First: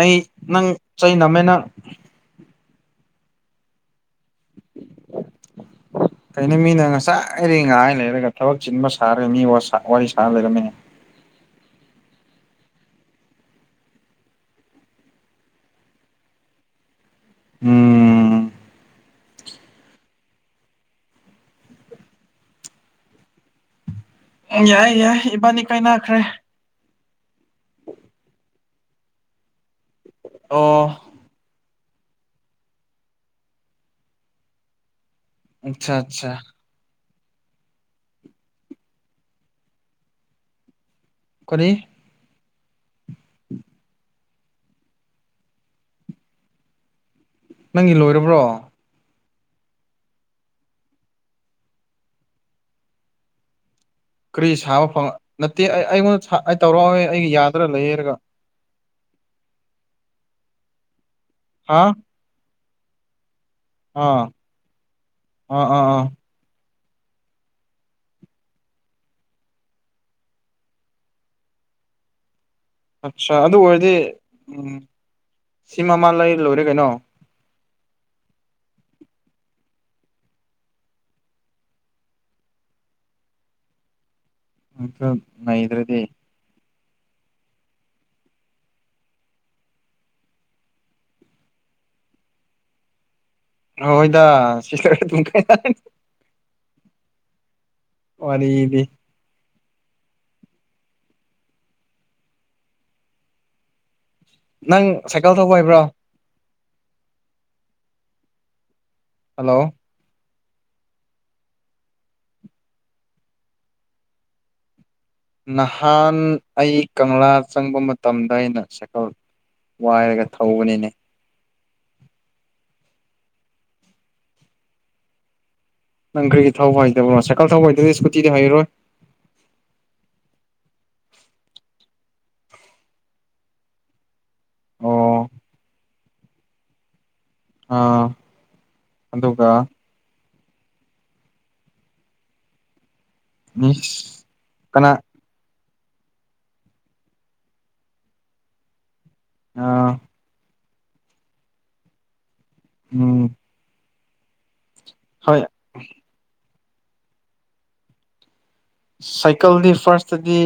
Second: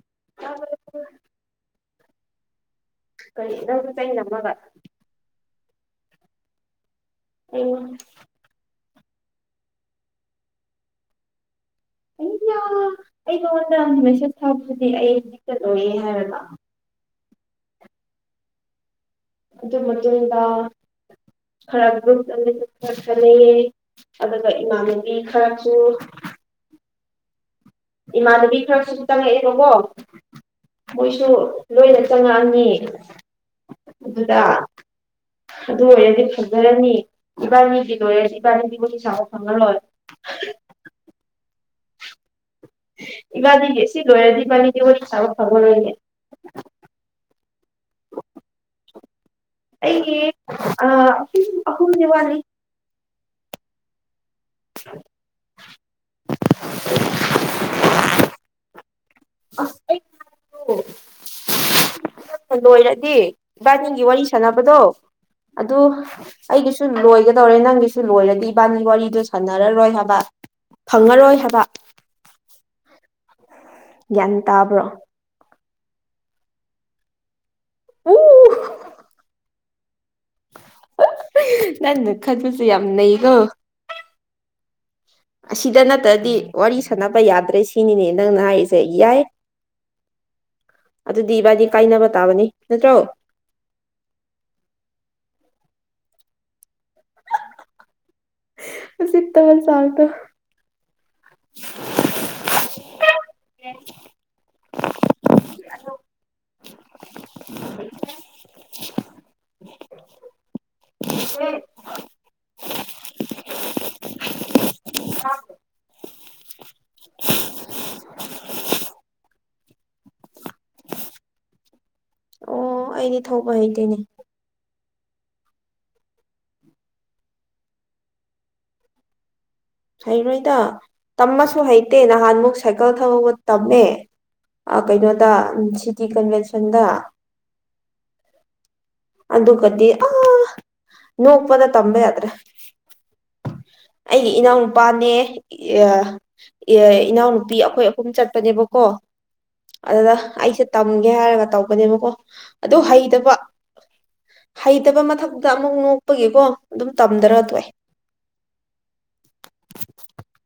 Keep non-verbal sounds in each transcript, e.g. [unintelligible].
ꯑꯩ ꯅꯪ ꯆꯩ ꯅꯝꯃꯦ ꯅꯪ ꯀꯩ ꯅꯪ ꯆꯩ ꯅꯝꯃꯒ ꯀꯩꯅꯣ ꯃꯤꯅ ꯉꯁꯥꯏ ꯔꯩ ꯑꯩꯅ ꯉꯥꯏ ꯂꯩꯔꯒ ꯊꯕꯛ ꯆꯤꯟꯕ ꯁꯥꯥ ꯃꯤ ꯋꯥꯁꯥ ꯋꯥꯔꯤ ꯁꯥ ꯂꯩꯔꯝꯃꯦꯅꯦ꯫ [unintelligible] ꯑ ꯑꯩ ꯅꯉꯣꯟꯗ ꯃꯦꯁꯦꯠ ꯊꯕꯗꯨꯗꯤ ꯑꯩ ꯍꯨꯖꯤꯛꯇ ꯂꯣꯌꯦ ꯍꯥꯏꯔꯒ꯫ ꯎꯝ ꯑꯗꯨ ꯃꯇꯨꯡꯗ ꯈꯔ ꯒ꯭ꯔꯨꯞꯇ ꯃꯦꯁꯦꯠ ꯈꯔ ꯊꯥꯅꯩꯌꯦ꯫ ꯑꯗꯨꯒ ꯌꯥꯏ ꯏꯃꯥꯟꯅꯕꯤ ꯌꯥꯏ ꯏꯕꯥꯅꯤ ꯈꯔꯁꯨ ꯀꯥꯏꯅꯈ꯭ꯔꯦ ꯏꯃꯥꯟꯅꯕꯤ ꯈꯔ ꯁꯨꯝ ꯆꯪꯉꯛꯑꯦꯕꯀꯣ ꯑꯣ ꯃꯣꯏꯁꯨ ꯂꯣꯏꯅ ꯆꯪꯉꯛꯑꯅꯤ ꯑꯗꯨꯗ ꯑꯗꯨ ꯑꯠꯆꯥ ꯑꯣꯏꯔꯗꯤ ꯑꯠꯆꯥ ꯐꯖꯔꯅꯤ꯫ ꯏꯕꯥꯥꯅꯤꯒꯤ ꯂꯣꯏꯔꯗꯤ ꯏꯕꯥꯅꯤꯗꯤ ꯋꯥꯔꯤ ꯁꯥꯕ ꯐꯪꯉꯔꯣꯏ꯫ [unintelligible] [unintelligible] ꯏꯕꯥꯅꯤꯗꯤ ꯑꯁꯤ ꯂꯣꯏꯔꯗꯤ ꯏꯕꯅꯤꯗꯤ ꯋꯥꯔꯤ ꯁꯥꯕ ꯐꯪꯉꯔꯣꯏꯅꯦ꯫ ꯅꯪꯒꯤ ꯂꯣꯏꯔꯕ꯭ꯔꯣ? ꯑꯩ ꯑ ꯑꯍꯨꯝ ꯑꯍꯨꯝꯗꯤ ꯋꯥꯂꯤ꯫ ꯀꯔꯤ ꯁꯥꯕ ꯐꯪ ꯅꯠꯇꯦ ꯑꯩ ꯑꯩꯉꯣꯟꯗ ꯑꯩ ꯇꯧꯔꯛꯑꯣ ꯑꯩꯒꯤ ꯌꯥꯗ꯭ꯔ ꯂꯩꯌꯦꯔꯒ [unintelligible] ꯍꯥꯥ ꯂꯣꯏꯔꯗꯤ ꯏꯕꯥꯅꯤꯒꯤ ꯋꯥꯔꯤ ꯁꯥꯟꯅꯕꯗꯣ ꯑꯥ ꯑꯗꯨ ꯑꯥ ꯑꯥ ꯑꯩꯒꯤꯁꯨ ꯂꯣꯏꯒꯗꯧꯔꯦ ꯅꯪꯒꯤꯁꯨ ꯂꯣꯏꯔꯗꯤ ꯏꯕꯥꯅꯤ ꯋꯥꯔꯤꯗꯣ ꯁꯥꯟꯅꯔꯔꯣꯏ ꯍꯥꯕ꯫ ꯐꯪꯉꯔꯣꯏ ꯍꯥꯕ꯫ ꯑꯠꯆꯥ ꯑꯗꯨ ꯑꯣꯏꯔꯗꯤ ꯎꯝ ꯇꯥꯕ꯭ꯔꯣ ꯁꯤ ꯃꯃꯥ ꯂꯩ ꯂꯣꯏꯔꯦ ꯀꯩꯅꯣ꯫ [unintelligible] [unintelligible] ꯅꯟꯅ ꯈꯟꯕꯁꯨ ꯌꯥꯝ ꯅꯩꯀꯣ꯫ ꯑꯁꯤꯗ ꯅꯩꯗ꯭ꯔꯗꯤ ꯅꯠꯇ꯭ꯔꯗꯤ ꯋꯥꯔꯤ ꯁꯅꯕ ꯌꯥꯗ꯭ꯔꯦ ꯁꯤꯅꯤꯅꯦ ꯅꯪꯅ ꯍꯥꯏꯔꯤꯁꯦ ꯌꯥꯏ꯫ ꯑꯗꯨꯗꯤ ꯏꯕꯥꯗꯤ ꯀꯥꯏꯅꯕ ꯇꯥꯕꯅꯤ ꯅꯠꯇ꯭ꯔꯣ? ꯍꯣꯏꯗ [unintelligible] ꯋꯥꯔꯤꯗꯤ [unintelligible] ꯅꯪ ꯁꯥꯏꯀꯜ ꯊꯧꯕ ꯍꯩꯕ꯭ꯔꯣ? [unintelligible] ꯍꯂꯣ [unintelligible] ꯅꯍꯥꯟ ꯑꯩ ꯀꯪꯂꯥ ꯆꯪꯕ ꯃꯇꯝꯗ ꯑꯩꯅ ꯁꯥꯏꯀꯧ ꯋꯥꯏꯔꯒ ꯊꯧꯕꯅꯤꯅꯦ ꯑꯣ ꯑꯩꯗꯤ ꯊꯧꯕ ꯍꯩꯇꯣꯏꯅꯦ ꯅꯪ ꯀꯔꯤꯒꯤ ꯊꯧꯕ ꯍꯥꯏꯗꯕ꯭ꯔꯣ ꯁꯥꯏꯀꯜ ꯊꯧꯕ ꯍꯥꯏꯗꯗꯤ ꯏꯁꯀꯨꯇꯤꯗ ꯍꯩꯔꯔꯣꯏ ꯍꯩꯔꯣꯏꯗ ꯇꯝꯃꯁꯨ ꯍꯩꯇꯦ ꯅꯍꯥꯟꯃꯨꯛ ꯁꯥꯏꯀꯜ ꯊꯒ ꯇꯝꯃꯦ ꯑꯣ ꯀꯩꯅꯣꯗ ꯁꯤꯇꯤ ꯀꯟꯚꯦꯟꯁꯟꯗ ꯑꯥ ꯑꯗꯨꯒ ꯑꯗꯨ ꯑꯗꯨ ꯀꯗꯤ ꯑ ꯅꯅꯨꯡ ꯎꯄꯗ ꯇꯝꯕꯦ ꯍꯥꯏ꯭ꯔꯦ ꯑ ꯅꯨꯕꯥꯅꯦ ꯏꯅꯥꯎꯅꯨꯄꯤ ꯑꯩꯈꯣꯏ ꯑꯍꯨꯝ ꯆꯠꯄꯅꯦꯕꯀꯣ ꯑꯥ ꯑꯗꯨꯗ ꯑꯩꯁꯦ ꯇꯝꯒꯦ ꯍꯥꯏꯔꯒ ꯇꯧꯕꯅꯦꯕꯀꯣ ꯑꯗꯨ ꯎꯝ ꯍꯩꯇꯕ ꯍꯩꯇꯕ ꯍꯣꯏ ꯃꯊꯛꯇ ꯑꯃꯨꯛ ꯅꯣꯛꯄꯒꯤꯀꯣ ꯑꯗꯨꯝ ꯇꯝꯗꯔ ꯇꯏ ꯁꯥꯏꯀꯜꯗꯤ ꯐꯥꯔꯁꯇꯗꯤ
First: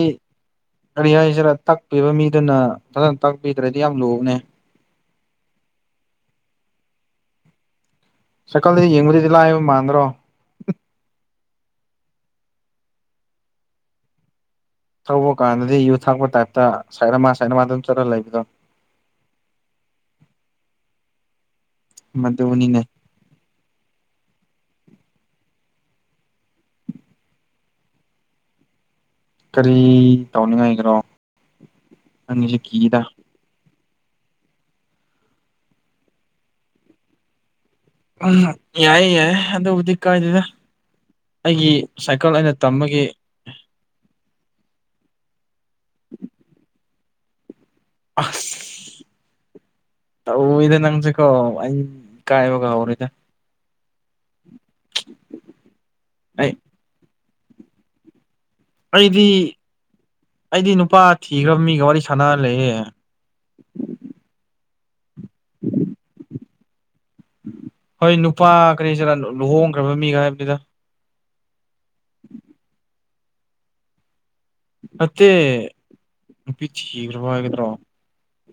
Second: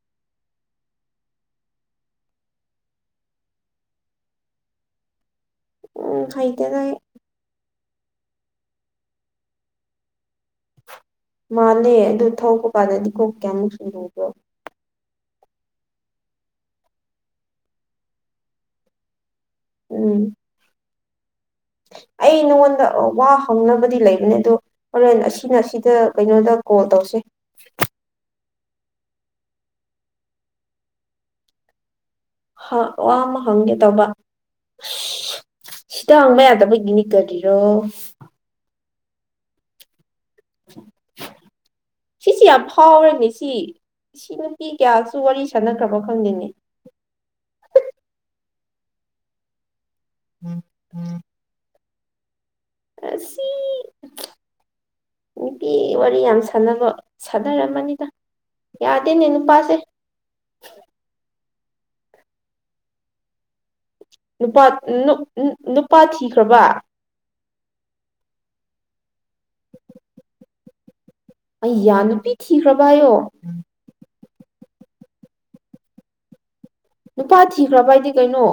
ꯀꯔꯤ ꯍꯥꯏꯁꯤꯔ ꯇꯥꯛꯄꯤꯕ ꯃꯤꯗꯨꯅ ꯐꯖꯅ ꯇꯥꯛꯄꯤꯗ꯭ꯔꯗꯤ ꯌꯥꯝ ꯂꯨꯕꯅꯦ ꯎꯝ ꯈꯥꯏꯇꯗꯥꯏ ꯁꯀꯜꯗꯗꯤ ꯌꯦꯡꯉꯗꯗꯤ ꯂꯥꯛꯑꯕ ꯃꯥꯟꯗ꯭ꯔꯣ ꯃꯥꯜꯂꯦ ꯑꯗꯨ ꯊ ꯀ ꯀꯥꯟꯗꯗꯤ ꯀꯣꯛ ꯀꯌꯥꯃꯨꯛ ꯁꯨꯗꯕ꯭ꯔꯣ ꯊꯧꯕ ꯀꯥꯟꯗꯗꯤ ꯌꯨ ꯊꯥꯛꯄ ꯇꯥꯏꯞꯇ ꯁꯥꯏꯠ ꯑꯃ ꯁꯥꯏꯠ ꯑꯃꯗ ꯑꯗꯨꯝ ꯆꯠꯂꯒ ꯂꯩꯕꯗꯣ ꯎꯝ ꯑꯩ ꯃꯗꯨꯅꯤꯅꯦ ꯅꯉꯣꯟꯗ ꯋꯥ ꯍꯧꯪꯅꯕꯗꯤ ꯂꯩꯕꯅꯦ ꯑꯗꯣ ꯍꯣꯔꯦꯟ ꯑꯁꯤꯅ ꯑꯁꯤꯗ ꯀꯩꯅꯣꯗ ꯀꯣꯜ ꯇꯧꯁꯦ ꯀꯔꯤ ꯇꯧꯅꯤꯡꯉꯥꯏꯈ꯭ꯔꯣ ꯍ ꯋꯥꯃ ꯍꯦ ꯀ ꯇꯧꯕ ꯁꯤꯗ ꯍꯥꯡꯕ ꯌꯥꯗꯕꯒꯤꯅꯤ ꯀꯔꯤꯔꯣ ꯎꯝ ꯌꯥꯏꯌꯦ ꯌꯥꯏꯦ ꯑꯗ ꯍꯧꯗꯤ ꯀꯗꯗ ꯁꯤꯁꯤ ꯌꯥꯝ ꯐꯥꯎꯔꯅꯤ ꯁꯤ ꯁꯤ ꯅꯨꯄꯤ ꯀꯌꯥ ꯁꯨ ꯋꯥꯔꯤ ꯁꯥꯟꯅꯈ꯭ꯔꯕ ꯈꯪꯅꯤꯡꯉ ꯇꯧ ꯏꯗ ꯅꯪꯁꯤꯀꯣ ꯑꯩ ꯏꯀꯥꯏꯕꯒ ꯍꯧꯔꯦꯗ ꯑꯁꯤ ꯅꯨꯄꯤ ꯋꯥꯔꯤ ꯌꯥꯝ ꯑꯩ ꯁꯥꯟꯅꯕ ꯁꯗꯔ ꯔꯃꯅꯤꯗ ꯑꯩꯗꯤ ꯑꯩꯗꯤ ꯅꯨꯄꯥ ꯀꯤꯈ꯭ꯔꯕ ꯃꯤꯒ ꯋꯥꯔꯤ ꯁꯥꯟꯅ ꯂꯩꯌꯦꯦ ꯅꯨꯄꯥ ꯅꯨꯄꯥ ꯊꯤꯈ꯭ꯔꯕ ꯍꯣꯏ ꯅꯨꯄꯥ ꯀꯔꯤꯁꯤꯔ ꯂꯨꯍꯣꯡꯈ꯭ꯔꯕ ꯃꯤꯒ ꯍꯥꯏꯕꯅꯤꯗ ꯑꯩ ꯌꯥꯅꯄꯤ ꯊꯤꯈ꯭ꯔꯕꯌꯣ ꯑ ꯅꯨꯄꯥ ꯊꯤꯈ꯭ꯔꯕꯏꯗꯤ ꯀꯩꯅꯣ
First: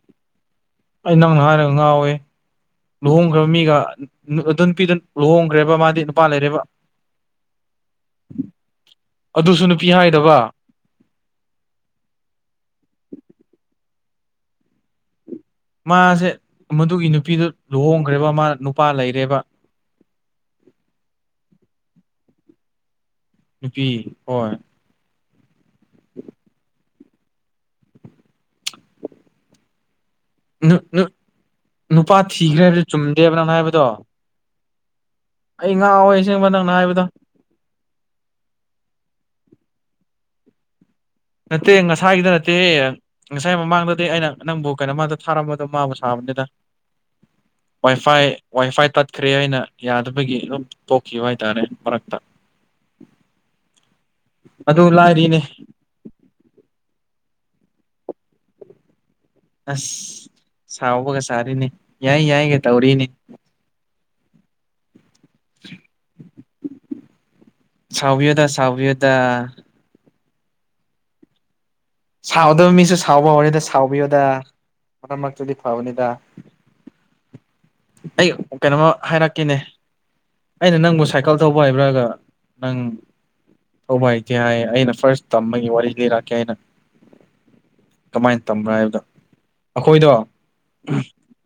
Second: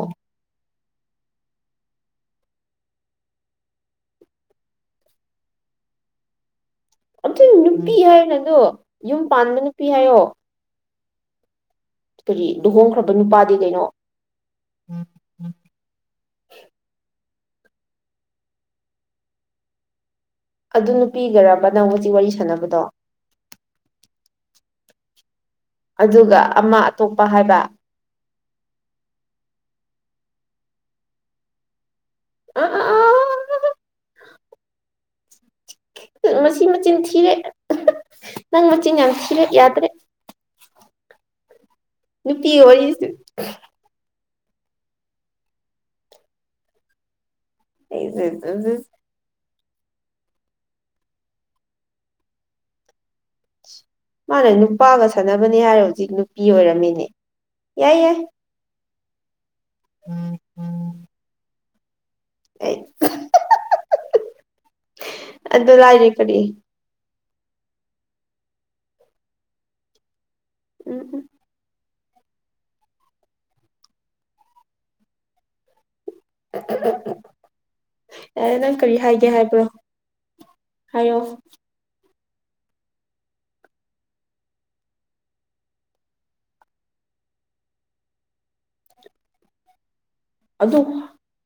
ꯑꯩ ꯅꯪꯅ ꯍꯥꯏꯔꯒ ꯉꯥꯎꯋꯦ ꯂꯨꯍꯣꯡꯈ꯭ꯔꯕ ꯃꯤꯒ ꯑꯗꯨ ꯅꯨꯄꯤꯗꯨ ꯂꯨꯍꯣꯡꯈ꯭ꯔꯦꯕ ꯃꯥꯗꯤ ꯅꯨꯄꯥ ꯂꯩꯔꯦꯕ ꯑꯗꯨ ꯅꯨꯄꯤ ꯍꯥꯏꯌꯣ ꯅꯗꯣ ꯌꯨꯝ ꯄꯥꯟꯕ ꯑꯗꯨꯁꯨ ꯅꯨꯄꯤ ꯍꯥꯏꯌꯣ ꯍꯥꯏꯗꯕ ꯀꯔꯤ ꯂꯨꯍꯣꯡꯈ꯭ꯔꯕ ꯅꯨꯄꯥꯗꯤ ꯀꯩꯅꯣ ꯃꯥꯁꯦ ꯃꯗꯨꯒꯤ ꯅꯨꯄꯤꯗꯨ ꯂꯨꯍꯣꯡꯈ꯭ꯔꯦꯕ ꯃꯥ ꯅꯨꯄꯥ ꯂꯩꯔꯦꯕ ꯑꯗꯨ ꯅꯨꯄꯤꯒꯔꯕ ꯅꯪꯖꯤ ꯋꯥꯔꯤ ꯁꯥꯟꯅꯕꯗꯣ ꯄꯤ ꯍꯣꯏ ꯑꯗꯨꯒ ꯑꯃ ꯑꯇꯣꯞꯄ ꯍꯥꯏꯕ ꯅꯨꯄꯥ ꯑ ꯊꯤꯈ꯭ꯔꯦ ꯍꯥꯏꯕꯗꯨ ꯆꯨꯝꯗꯦꯕ ꯅꯪ ꯍꯥꯏꯕꯗꯣ ꯑꯩ ꯉꯥꯎꯋꯦ ꯑꯁꯦꯡꯕ ꯃꯁꯤ ꯅꯪꯅ ꯃꯆꯤꯟ ꯍꯥꯏꯕꯗꯣ ꯊꯤꯔꯦ ꯅꯪ ꯃꯆꯤꯟ ꯌꯥꯝ ꯊꯤꯔꯦ ꯌꯥꯗ꯭ꯔꯦ ꯅꯠꯇꯦ ꯉꯁꯥꯏꯒꯤꯗ ꯅꯠꯇꯦ ꯅꯨꯄꯤꯒꯤ ꯋꯥꯔꯤꯁꯤ ꯉꯁꯥꯏ ꯃꯃꯥꯡꯗꯗꯤ ꯑꯩꯅ ꯅꯪꯕꯨ ꯀꯩꯅꯣ ꯃꯥꯗ ꯊꯥꯔꯝꯕꯗꯣ ꯃꯥꯕꯨ ꯁꯥꯕꯅꯤꯗ ꯋꯥꯏꯐꯥꯏ ꯋꯥꯏꯐꯥꯏ ꯇꯠꯈ꯭ꯔꯦ ꯑꯩꯅ ꯌꯥꯗꯕꯒꯤ ꯑꯗꯨꯝ ꯇꯣꯛꯈꯤꯕ ꯍꯥꯏꯇꯥꯔꯦ ꯃꯔꯛꯇ ꯃꯥꯅ ꯑꯗꯨ ꯅꯨꯄꯥꯒ ꯂꯥꯏꯔꯤꯅꯦ ꯁꯥꯟꯅꯕꯅꯦ ꯍꯥꯏꯔꯣ ꯍꯧꯖꯤꯛ ꯅꯨꯄꯤ ꯑꯣꯏꯔꯝꯃꯤꯅꯦ ꯌꯥꯏ ꯌꯥꯏ ꯑꯁ ꯁꯥꯎꯕꯒ ꯆꯥꯔꯤꯅꯤ ꯌꯥꯏ ꯌꯥꯏꯒ ꯑꯩ ꯇꯧꯔꯤꯅꯤ ꯑꯗꯨꯗꯣ ꯂꯥꯏꯅꯤꯦ ꯀꯔꯤ ꯁꯗ ꯁꯚꯌꯗ ꯎꯝ ꯎꯝ ꯁꯥꯎꯗꯕ ꯃꯤꯁꯨ ꯁꯥꯎꯕ ꯍꯧꯔꯅꯤꯗ ꯁꯥꯎꯕꯤꯌꯨꯗ ꯃꯇꯝ ꯃꯔꯛꯇꯨꯗꯤ ꯐꯕꯅꯤꯗ [inaudible] ꯑꯩ ꯌꯥꯔꯦ ꯅꯪ ꯀꯩꯅꯣꯃ ꯀꯔꯤ ꯍꯥꯏꯒꯦ ꯍꯥꯏꯔꯛꯀꯦꯅꯦ ꯍꯥꯏꯕ꯭ꯔꯣ ꯑꯩꯅ ꯅꯪꯕꯨ ꯍꯥꯏꯌꯣ ꯁꯥꯏꯀꯜ ꯊꯧꯕ ꯍꯥꯏꯕ꯭ꯔꯥꯒ ꯅꯪ ꯊꯧꯕ ꯍꯥꯏꯇꯦ ꯍꯥꯏ ꯑꯩꯅ ꯐꯥꯔꯁ ꯇꯝꯕꯒꯤ ꯋꯥꯔꯤ ꯂꯤꯔꯛꯀꯦ ꯑꯩꯅ ꯀꯃꯥꯏꯅ ꯇꯝꯕ꯭ꯔꯣ ꯍꯥꯏꯕꯗꯣ ꯑꯩꯈꯣꯏꯗꯣ ꯑꯗꯨ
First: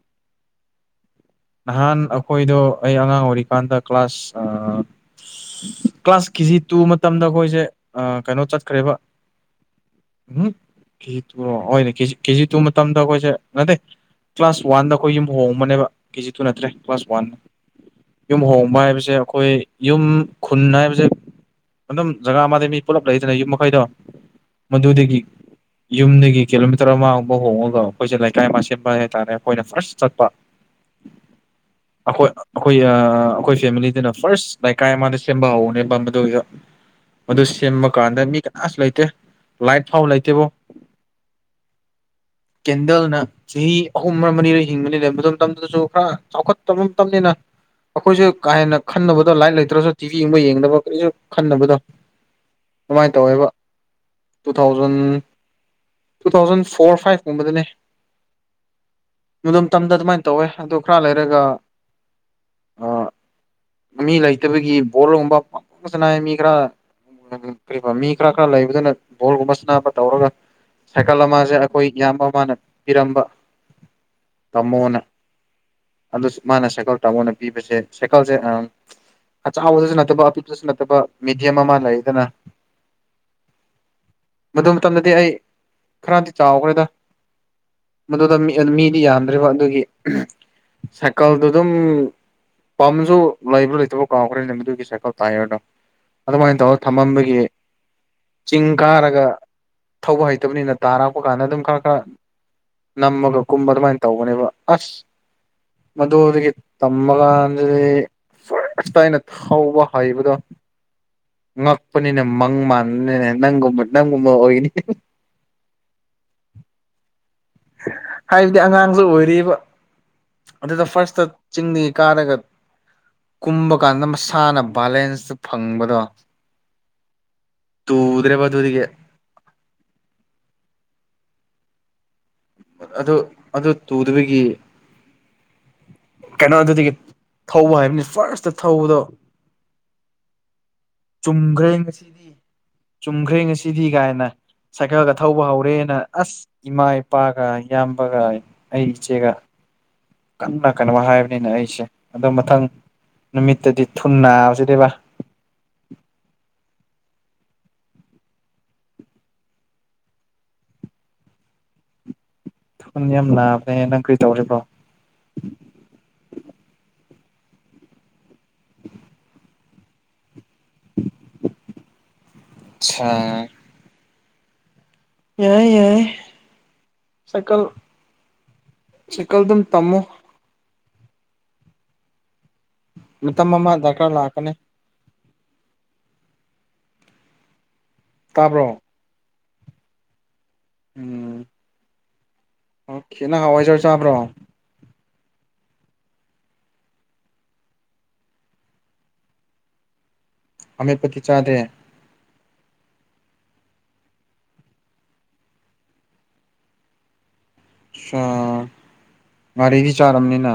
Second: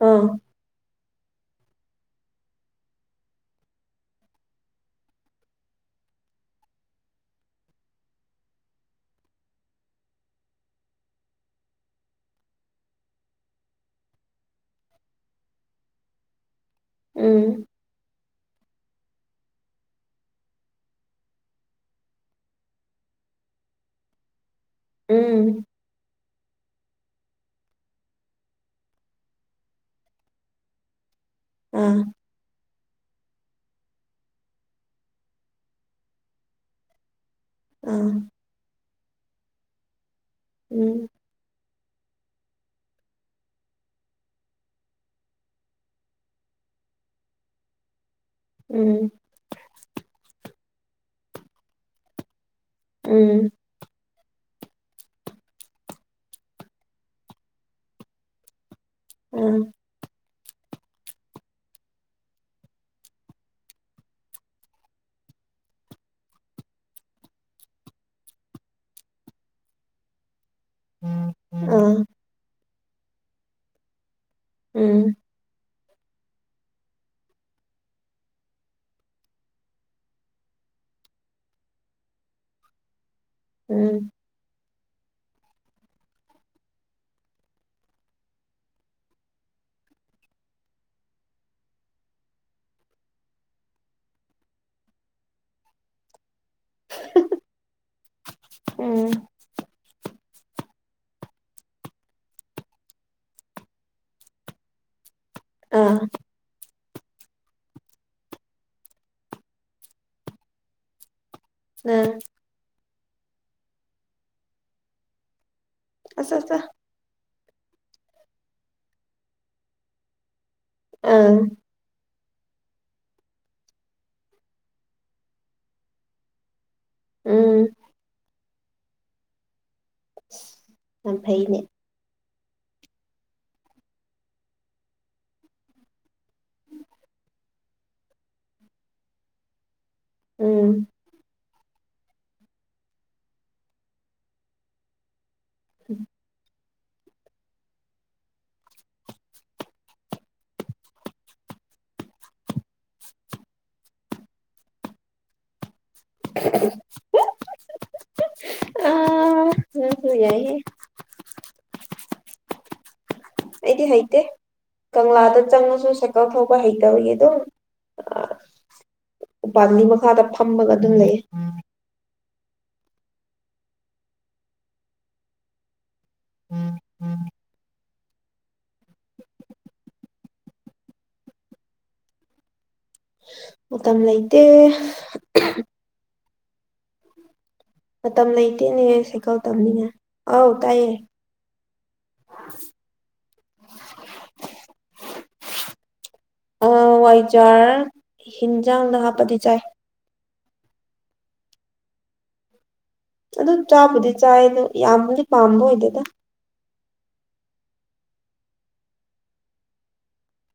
ꯑꯥ ꯅꯍꯥꯟ ꯑꯩꯈꯣꯏꯗꯣ ꯑꯩ ꯑꯉꯥꯡ ꯑꯣꯏꯔꯤꯀꯥꯟꯗ ꯀ꯭ꯂꯥꯁ ꯀ꯭ꯂꯥꯁ ꯀꯦꯖꯤ ꯇꯨ ꯃꯇꯝꯗ ꯑꯩꯈꯣꯏꯁꯦ ꯀꯩꯅꯣ ꯆꯠꯈ꯭ꯔꯦꯕ [inaudible] ꯎꯝ ꯀꯦ ꯇꯅꯦꯦꯖꯤ ꯀꯦꯖꯤ ꯇꯨ ꯃꯇꯝꯗ ꯑꯩꯈꯣꯏꯁꯦ ꯉꯠꯇꯦ ꯀ꯭ꯂꯥꯁ ꯋꯥꯟꯗ ꯑꯩꯈꯣꯏ ꯌꯨꯝ ꯍꯣꯡꯉꯕꯅꯦꯕ ꯀꯦꯖꯤ ꯇꯨ ꯅꯠꯇ꯭ꯔꯦ ꯀ꯭ꯂꯥꯁ ꯋꯥꯟ ꯎꯝ ꯌꯨꯝ ꯍꯣꯡꯕ ꯍꯥꯏꯕꯁꯦ ꯑꯩꯈꯣꯏ ꯌꯨꯝ ꯈꯨꯟ ꯍꯥꯏꯕꯁꯦ ꯑꯗꯨꯝ ꯖꯒꯥ ꯑꯃꯗ ꯃꯤ ꯄꯨꯂꯞ ꯂꯩꯗꯅ ꯌꯨꯝ ꯃꯈꯩꯗꯣ ꯃꯗꯨꯗꯒꯤ ꯎꯝ ꯌꯨꯝꯗꯒꯤ ꯀꯤꯂꯣꯃꯤꯇꯔ ꯑꯃꯒꯕ ꯍꯣꯡꯉꯒ ꯑꯩꯈꯣꯏꯁꯦ ꯂꯩꯀꯥꯏ ꯑꯃ ꯁꯦꯝꯕ ꯍꯥꯏꯇꯥꯔꯦ ꯑꯩꯈꯣꯏꯅ ꯐꯥꯔꯁ ꯆꯠꯄ ꯑꯥ ꯑꯩꯈꯣꯏ ꯑꯩꯈꯣꯏ ꯑꯩꯈꯣꯏ ꯐꯦꯃꯤꯂꯤꯗꯨꯅ ꯐꯥꯔꯁ ꯂꯩꯀꯥꯏ ꯑꯃꯗ ꯁꯦꯝꯕ ꯍꯧꯧꯕꯅꯦꯕ ꯃꯗꯨꯗ ꯃꯗꯨ ꯁꯦꯝꯕ ꯑꯥ ꯀꯥꯟꯗ ꯃꯤ ꯀꯅꯥꯁꯨ ꯂꯩꯇꯦ ꯂꯥꯏꯠ ꯐꯥꯎ ꯂꯩꯇꯦ ꯎꯝ ꯀꯦꯟꯗꯜꯅ ꯆꯍꯤ ꯑꯍꯨꯝ ꯃꯔꯤꯔꯣꯏ ꯍꯤꯡꯕꯅꯤ ꯂꯩ ꯃꯇꯝ ꯃꯇꯝꯗꯨꯗꯁꯨ ꯈꯔ ꯆꯥꯎꯈꯠꯇꯕ ꯃꯇꯝꯅꯤꯅ ꯑꯩꯈꯣꯏꯁꯨꯦ ꯀꯥ ꯍꯦꯟꯅ ꯎꯝ ꯈꯟꯅꯕꯗ ꯂꯥꯏꯔꯤꯛ ꯂꯩꯇ꯭ꯔꯁꯨ ꯇꯤꯚꯤ ꯌꯦꯡꯕ ꯌꯦꯡꯗꯕ ꯀꯔꯤꯁꯨ ꯈꯟꯅꯕꯗꯣ ꯀꯃꯥꯏꯅ ꯎꯝ ꯇꯧꯋꯦꯕ two thousand two thousand four ꯐꯥꯏꯚꯀꯨꯝꯕꯗꯅꯦ ꯑꯥ ꯗꯝ ꯇꯝꯗ ꯑꯗꯨꯃꯥꯏꯅ ꯇꯧꯋꯦ ꯑꯗꯣ ꯈꯔ ꯂꯩꯔꯒ [inaudible] ꯃꯤ ꯂꯩꯇꯕꯒꯤ ꯕꯣꯜꯒꯨꯝꯕ ꯄꯥꯡꯊꯣꯛꯁꯅ ꯃꯤ ꯈꯔ ꯀꯔꯤ ꯃꯤ ꯈꯔ ꯈꯔ ꯂꯩꯕꯗꯨꯅ ꯕꯣꯜꯒꯨꯝꯕ ꯁꯕ ꯇꯧꯔꯒ ꯁꯥꯏꯀꯜ ꯑꯃꯁꯁꯦ ꯑꯩꯈꯣꯏ ꯑꯥ ꯏꯌꯥꯝꯕ ꯃꯥꯅ ꯄꯤꯔꯝꯕ ꯇꯃꯨꯅ ꯎꯝ ꯑꯗꯨꯁꯨ ꯃꯥꯅ ꯁꯥꯏꯀꯜ ꯇꯥꯃꯣꯅ ꯄꯤꯕꯁꯦ ꯁꯥꯏꯀꯜꯁꯦ ꯑ ꯑ ꯆꯥꯎꯕꯗꯁꯨ ꯅꯠꯇꯕ ꯑꯄꯤꯄꯗꯁꯨ ꯅꯠꯇꯕ ꯃꯦꯗꯤꯌꯝ ꯑꯃ ꯂꯩꯗꯅ ꯎꯝ ꯑꯗꯨ ꯃꯇꯝꯗꯗꯤ ꯑꯩ ꯈꯔꯗꯤ ꯆꯥꯎꯈ꯭ꯔꯦꯗ ꯃꯗꯨꯗ ꯃꯤꯗꯤ ꯌꯥꯝꯗ꯭ꯔꯤꯕ ꯑꯗꯨꯒꯤ ꯁꯥꯏꯀꯜꯗꯨ ꯑꯗꯨꯝ ꯄꯥꯝꯁꯨ ꯂꯩꯕ꯭ꯔꯥ ꯂꯩꯇꯕ ꯀꯥꯎꯈ꯭ꯔꯦꯅꯦ ꯃꯗꯨꯒꯤ ꯁꯥꯏꯀꯜ ꯇꯥꯏꯔꯅꯣ ꯑꯗꯨꯃꯥꯏꯅ ꯇꯧꯔꯒ ꯊꯝꯃꯝꯕꯒꯤ ꯆꯤꯡ ꯎꯝ ꯀꯥꯔꯒ ꯊꯧꯕ ꯍꯩꯇꯕꯅꯤꯅ ꯇꯥꯔꯛꯄ ꯀꯥꯟꯗ ꯑꯗꯨꯝ ꯈꯔ ꯈꯔ ꯅꯝꯃꯒ ꯀꯨꯝꯕ ꯑꯗꯨꯃꯥꯏꯅ ꯇꯧꯧꯕꯅꯦꯕ ꯑꯁ ꯑꯥ ꯃꯗꯨꯗꯒꯤ ꯇꯝꯃ ꯀꯥꯟꯗꯗꯤꯇꯥꯏꯅ ꯍꯧꯕ ꯍꯩꯕꯗꯣ ꯑꯥ ꯉꯛꯄꯅꯤꯅ ꯃꯪ ꯃꯥꯟꯅꯤꯅ ꯅꯪꯒꯨꯝꯕ ꯅꯪꯒꯨꯝꯕ ꯑꯣꯏꯅꯤ ꯑ ꯑ ꯍꯥꯏꯕꯗꯤ ꯑꯉꯥꯡꯁꯨ ꯑꯣꯏꯔꯤꯕ ꯑꯗꯨꯗ ꯐꯥꯔꯁꯇ ꯑꯥ ꯆꯤꯡꯗꯒꯤ ꯀꯥꯔꯒ ꯀꯨꯝꯕ ꯀꯥꯟꯗ ꯃꯁꯥꯅ ꯕꯦꯂꯦꯟꯁꯇꯨ ꯐꯪꯕꯗꯣ ꯎꯝ ꯇꯨꯗꯔꯦꯕ ꯇꯨꯗꯤꯒꯦ ꯌꯥꯝ ꯐꯩꯅꯦ ꯑꯗꯨ ꯑꯗꯨ ꯇꯨꯗꯕꯒꯤ ꯀꯩꯅꯣ ꯑꯗꯨꯗꯒꯤ ꯊꯧꯕ ꯍꯥꯏꯕꯅꯤ ꯐꯥꯔꯁꯇ ꯊꯧꯕꯗꯣ ꯎꯝ ꯆꯨꯝꯈ꯭ꯔꯦ ꯉꯁꯤꯗꯤ ꯆꯨꯝꯈ꯭ꯔꯦ ꯉꯁꯤꯗꯤ ꯀꯥꯏꯅ ꯁꯥꯏꯀꯜꯒ ꯊꯧꯕ ꯍꯧꯔꯦꯅ ꯑꯁ ꯏꯃꯥ ꯏꯄꯥꯒ ꯏꯌꯥꯝꯕꯒ ꯑꯩ ꯏꯆꯦꯒ ꯀꯟꯅ ꯀꯩꯅꯣ ꯍꯥꯏꯕꯅꯤꯅꯦ ꯑꯩꯁꯦ ꯑꯗꯨꯣ ꯃꯊꯪ ꯅꯨꯃꯤꯠꯇꯗꯤ ꯊꯨꯅꯥ ꯁꯤꯗꯕ [unintelligible] ꯌꯥ [unintelligible] ꯌꯥꯝꯅ [unintelligible] ꯑꯩꯗꯤ ꯍꯩꯇꯦ ꯀꯪꯂꯥꯗ ꯆꯪꯂꯉꯁꯨ ꯁꯥꯏꯀꯜ ꯊꯧꯕ ꯍꯩꯇꯧꯔꯤ ꯎ ꯎ ꯄꯅꯤ ꯃꯈꯥꯗ ꯐꯝꯃꯒ ꯑꯗꯨꯝ ꯂꯩ ꯑꯆꯥ ꯌꯥꯏ ꯌꯥꯏ ꯁꯀꯜ ꯆꯀꯜꯗꯝ ꯇꯃꯣ ꯑꯃ ꯃꯇꯝ ꯗꯔꯀꯥꯔ ꯂꯩꯇꯦ ꯂꯥꯛꯀꯅꯤ ꯃꯇꯝ ꯇꯥꯕ꯭ꯔꯣ ꯂꯩꯇꯦꯅꯦꯍ ꯁꯥꯏꯀꯜ ꯇꯝꯅꯤꯉ ꯑꯥꯎ ꯇꯥꯏꯑ ꯑꯣ ꯈꯦꯠꯅ ꯍꯋꯥꯏꯖꯔ ꯆꯥꯕ꯭ꯔꯣ ꯋꯥꯏꯖꯥꯔ ꯍꯤꯟꯖꯥꯡꯗ ꯍꯥꯞꯄꯗꯤ ꯆꯥꯏ ꯍꯃꯦ ꯄꯊꯆꯥꯥꯗꯦ ꯑꯗꯨ ꯆꯥꯕꯨꯗꯤ ꯆꯥꯏ ꯑꯗ ꯌꯥꯝꯕꯨꯗꯤ ꯄꯥꯝꯕ ꯑꯣꯏꯗꯦꯗ ꯑ ꯉꯔꯤꯗꯤ ꯆꯥꯔꯝꯅꯤꯅ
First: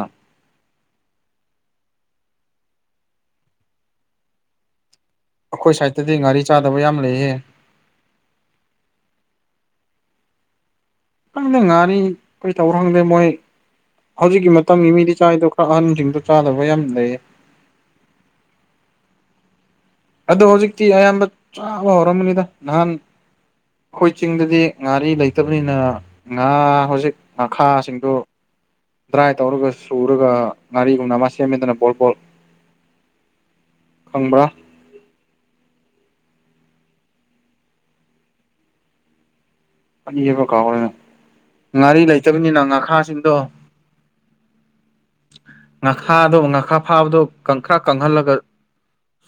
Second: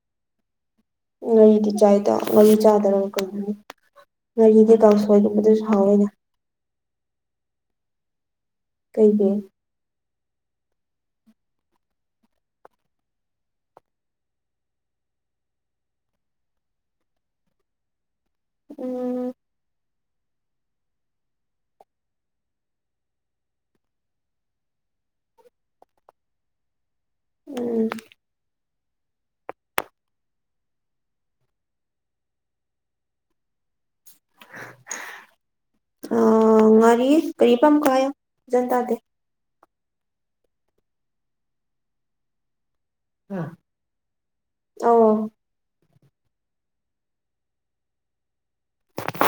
ꯉꯥꯔꯤꯗꯤ ꯆꯥꯏꯗ ꯉꯔꯤ ꯆꯥꯗꯔ ꯀꯅꯤ ꯉꯥꯔꯤꯗꯤ ꯁꯣꯏꯒꯨꯝꯕꯗꯨꯁꯨ ꯑꯩꯈꯣꯏ ꯍꯥꯎꯋꯣꯏꯅꯦ ꯁꯥꯏꯠꯇꯗꯤ ꯉꯥꯔꯤ ꯆꯥꯗꯕ ꯌꯥꯝ ꯂꯩꯌꯦ ꯀꯩꯒꯤ ꯈꯪꯗꯦ ꯉꯥꯅꯤ ꯀꯩ ꯇꯧꯔꯣ ꯈꯪꯗꯦ ꯃꯣꯏ ꯍꯧꯖꯤꯛꯀꯤ ꯃꯇꯝꯒꯤ ꯃꯤꯗꯤ ꯆꯥꯏꯗꯣ ꯈꯔ ꯑꯍꯟꯁꯤꯡꯗꯣ ꯆꯥꯗꯕ ꯌꯥꯝ ꯂꯩ ꯎꯝ ꯑꯗ ꯍꯧꯖꯤꯛꯇꯤ ꯑꯌꯥꯝꯕ ꯆꯥꯕ ꯍꯧꯔꯝꯕꯅꯤꯗ ꯅꯍꯥꯟ ꯑꯩꯈꯣꯏ ꯆꯤꯡꯗꯗꯤ ꯉꯥꯔꯤ ꯂꯩꯇꯕꯅꯤꯅ ꯉꯥ ꯍꯧꯖꯤꯛ ꯎꯝ ꯈꯥꯁꯤꯡꯗꯨ ꯗ꯭ꯔꯥꯏ ꯇꯧꯔꯒ ꯁꯨꯔꯒ ꯉꯥꯔꯤꯒꯨꯝꯅ ꯑꯃ ꯁꯦꯝꯃꯦꯗꯅ ꯕꯣꯜꯕꯣꯜ ꯈꯪꯕꯔ ꯑ ꯉꯥꯔꯤꯌꯦ ꯀꯔꯤ ꯄꯥꯝꯈ ꯍꯥꯏ ꯐꯖꯟ ꯇꯥꯗꯦ ꯑꯅꯤ ꯍꯦꯕ ꯀꯥꯎꯔꯦꯅ ꯉꯥꯔꯤ ꯂꯩꯇꯕꯅꯤꯅ ꯉꯥ ꯑꯥꯎ ꯉꯥꯈꯥꯗꯣ ꯉꯥꯈꯥ ꯐꯥꯕꯗꯣ ꯀꯪꯈ꯭ꯔꯥ ꯀꯪꯍꯜꯂꯒ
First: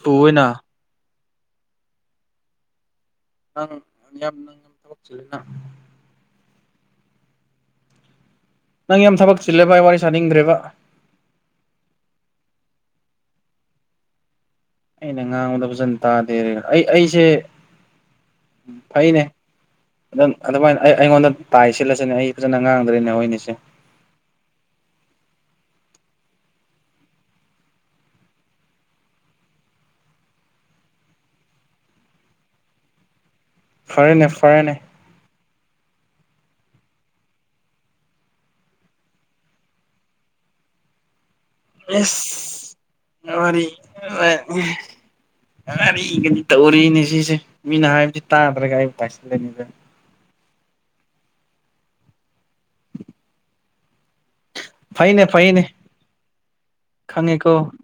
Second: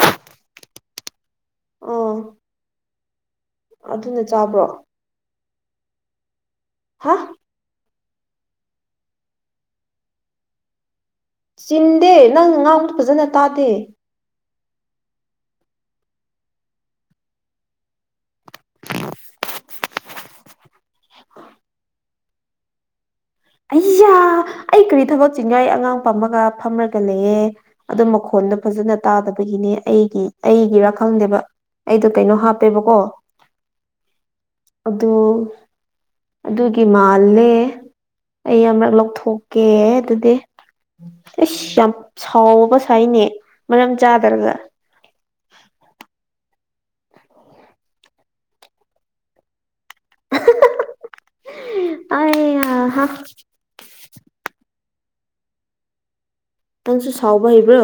ꯁꯅ ꯑꯥ ꯅꯪ ꯌꯥꯝ ꯅꯪ ꯊꯂꯛꯁꯤꯅ ꯍꯥ ꯅꯪ ꯌꯥꯝ ꯊꯕꯛ ꯆꯤꯜꯂꯦ ꯚꯥꯏ ꯋꯥꯔꯤ ꯁꯥꯅꯤꯡꯗ꯭ꯔꯦꯕ ꯆꯤꯟꯗꯦ ꯅꯪ ꯉꯥꯗ ꯐꯖꯅ ꯇꯥꯗꯦ ꯑꯩꯅ ꯉꯥꯡꯕꯗ ꯐꯖꯅ ꯇꯥꯗꯦ ꯑꯩ ꯑꯩꯁꯦ ꯎꯝ ꯐꯩꯅꯦ ꯑꯗꯨ ꯑꯗꯨꯃꯥꯏꯅ ꯑꯩ ꯑꯩꯉꯣꯟꯗ ꯇꯥꯏ ꯁꯤꯜꯂꯁꯤꯅꯦ ꯑꯩ ꯐꯖꯅ ꯉꯥꯡꯗ꯭ꯔꯦꯅꯦ ꯍꯣꯏꯅꯤꯁ ꯑꯩꯌꯥ ꯑꯩ ꯀꯔꯤ ꯊꯕꯛ ꯆꯤꯡꯉꯏ ꯑꯉꯥꯡꯝꯃ ꯐꯝꯒ ꯂꯩꯑ ꯑꯗꯨ ꯃꯈꯣꯟꯗꯣ ꯐꯖꯅ ꯇꯥꯗꯕꯒꯤꯅꯦ ꯑꯩꯒꯤ ꯑꯩꯒꯤ ꯔ ꯈꯪꯗꯦꯕ ꯑꯩꯗꯣ ꯀꯩꯅꯣ ꯍꯥꯞꯄꯦꯕꯀꯣ ꯐꯔꯦꯅꯦ ꯐꯔꯦꯅꯦ ꯑꯗꯨ ꯑꯗꯨꯒꯤ ꯃꯥꯜꯂꯦ ꯑꯩ ꯑꯃꯔꯛ ꯂꯧꯊꯣꯛꯀꯦ ꯑꯗꯨꯗꯤ ꯑꯁ ꯌꯥꯝ ꯁꯥꯎꯕ ꯁꯥꯏꯅꯦ ꯑꯦꯁ ꯋꯥꯔꯤ ꯃꯔꯝ ꯆꯥꯗꯔꯒ ꯉꯔꯤꯒꯅꯤ ꯇꯧꯔꯤꯅꯦ ꯁꯤꯁꯦ ꯃꯤꯅ ꯍꯥꯏꯕꯁꯤ ꯇꯥꯗ꯭ꯔꯒ ꯑꯩꯕꯨ ꯇꯥꯏꯁꯤꯟꯂꯅꯤꯗ ꯑ [unintelligible] ꯐꯩꯅꯦ ꯐꯩꯅꯦ ꯅꯪꯁꯨ ꯈꯪꯉꯦ ꯁꯥꯎꯕ ꯀꯣ ꯍꯩꯕ꯭ꯔꯣ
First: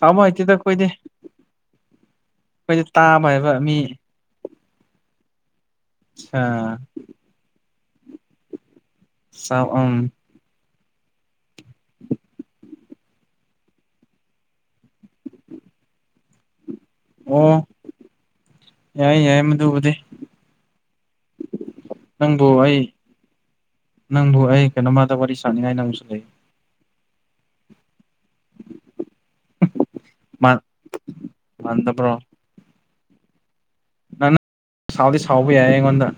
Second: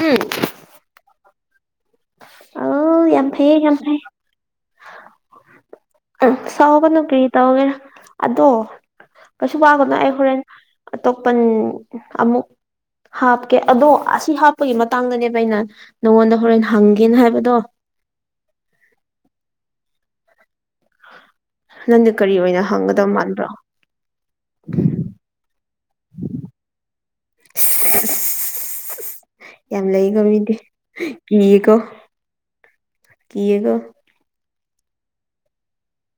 ꯁꯥꯃ ꯍꯥꯏꯥꯏꯇꯗ ꯀꯣꯏꯗꯤ ꯑ ꯌꯥꯝ ꯐꯩꯌꯦ ꯃꯤ ꯌꯥꯝꯐꯩ ꯎ ꯁꯥꯎꯒꯅꯨ ꯀꯔꯤ ꯇꯧꯒꯦꯅ ꯑꯗꯣ ꯀꯩꯁꯨ ꯋꯥꯒꯅꯣ ꯎꯝ ꯑꯩ ꯍꯣꯔꯦꯟ ꯑꯇꯣꯞꯄꯟ ꯑꯃꯨꯛ ꯍꯥꯞꯀꯦ ꯑꯗꯣ ꯑꯁꯤ ꯍꯥꯞꯄꯒꯤ ꯃꯇꯥꯡꯗꯅꯦꯕ ꯑꯩꯅ ꯅꯪꯉꯣꯟꯗ ꯍꯣꯔꯦꯟ ꯍꯪꯒꯦꯅ ꯑꯣ ꯍꯥꯏꯕꯗꯣ ꯌꯥꯏ ꯌꯥꯏ ꯃꯗꯨꯕꯨꯗꯤ ꯅꯪꯗꯤ ꯀꯔꯤ ꯅꯪꯕꯨ ꯑꯣꯏꯅ ꯑꯩ ꯍꯪꯒꯗꯕ ꯃꯥꯟꯕ꯭ꯔꯣ ꯅꯪꯕꯨ ꯑꯩ ꯀꯩꯅꯣꯝꯃꯗ ꯋꯥꯔꯤ ꯁꯥꯟꯅꯤꯡꯉꯥꯏ ꯅꯪꯁꯨ ꯂꯩ [unintelligible] ꯑ ꯌꯥꯝ ꯂꯩꯀꯣ ꯃꯤꯗꯤ ꯀꯤꯌꯦꯀꯣ ꯃꯥꯟꯗꯕ꯭ꯔꯣ ꯀꯌꯦꯒ ꯅꯪ ꯅꯪ ꯁꯥꯎꯗꯤ ꯁꯥꯎꯕ ꯌꯥꯏ ꯑꯩꯉꯣꯟꯗ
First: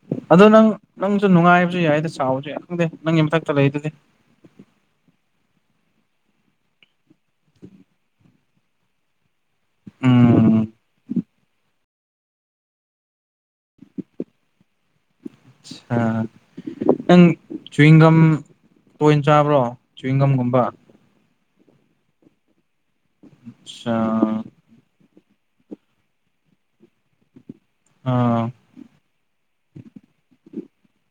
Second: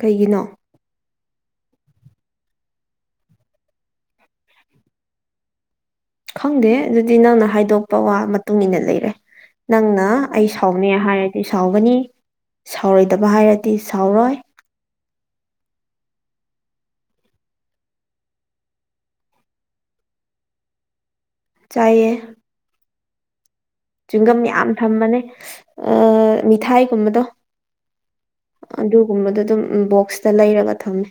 ꯀꯩꯒꯤꯅꯣ ꯑꯗꯣ ꯅꯪ ꯅꯪ ꯑꯗꯨ ꯅꯨꯡꯉꯥꯏꯕꯁꯨ ꯌꯥꯏꯗ ꯆꯥꯎꯥꯎꯕꯁꯨ ꯌꯥ ꯈꯪꯗꯦ ꯅꯪꯒꯤ ꯃꯊꯛꯇ ꯂꯩꯗꯨꯗꯤ ꯈꯪꯗꯦ ꯑꯗꯨꯗꯤ ꯅꯪꯅ ꯍꯥꯏꯗꯣꯛꯄ ꯋꯥ ꯃꯇꯨꯡ ꯏꯟꯅ ꯂꯩꯔꯦ ꯅꯪꯅ ꯑꯩ ꯎꯝ ꯁꯥꯎꯅꯦ ꯍꯥꯏꯔꯗꯤ ꯁꯥꯎꯒꯅꯤ ꯁꯥꯎꯔꯣꯏꯗꯕ ꯍꯥꯏꯔꯗꯤ ꯁꯥꯎꯔꯣꯏ ꯑ ꯅꯪ ꯆꯨꯋꯤꯡꯒꯝ ꯇꯣꯏꯅ ꯆꯥꯕ꯭ꯔꯣ ꯆꯋꯤꯡꯒꯝꯒꯨꯝꯕ ꯆꯥꯏꯌꯦ ꯆꯤꯡꯒꯝ ꯌꯥꯝ ꯊꯝꯃꯅꯦ ꯃꯤꯊꯥꯏꯒꯨꯝꯕꯗꯣ ꯑ ꯑꯗꯨꯒꯨꯝꯕꯗꯣ ꯑꯗꯨꯝ ꯕꯣꯛꯁꯇ ꯂꯩꯔꯒ ꯊꯝꯃꯦ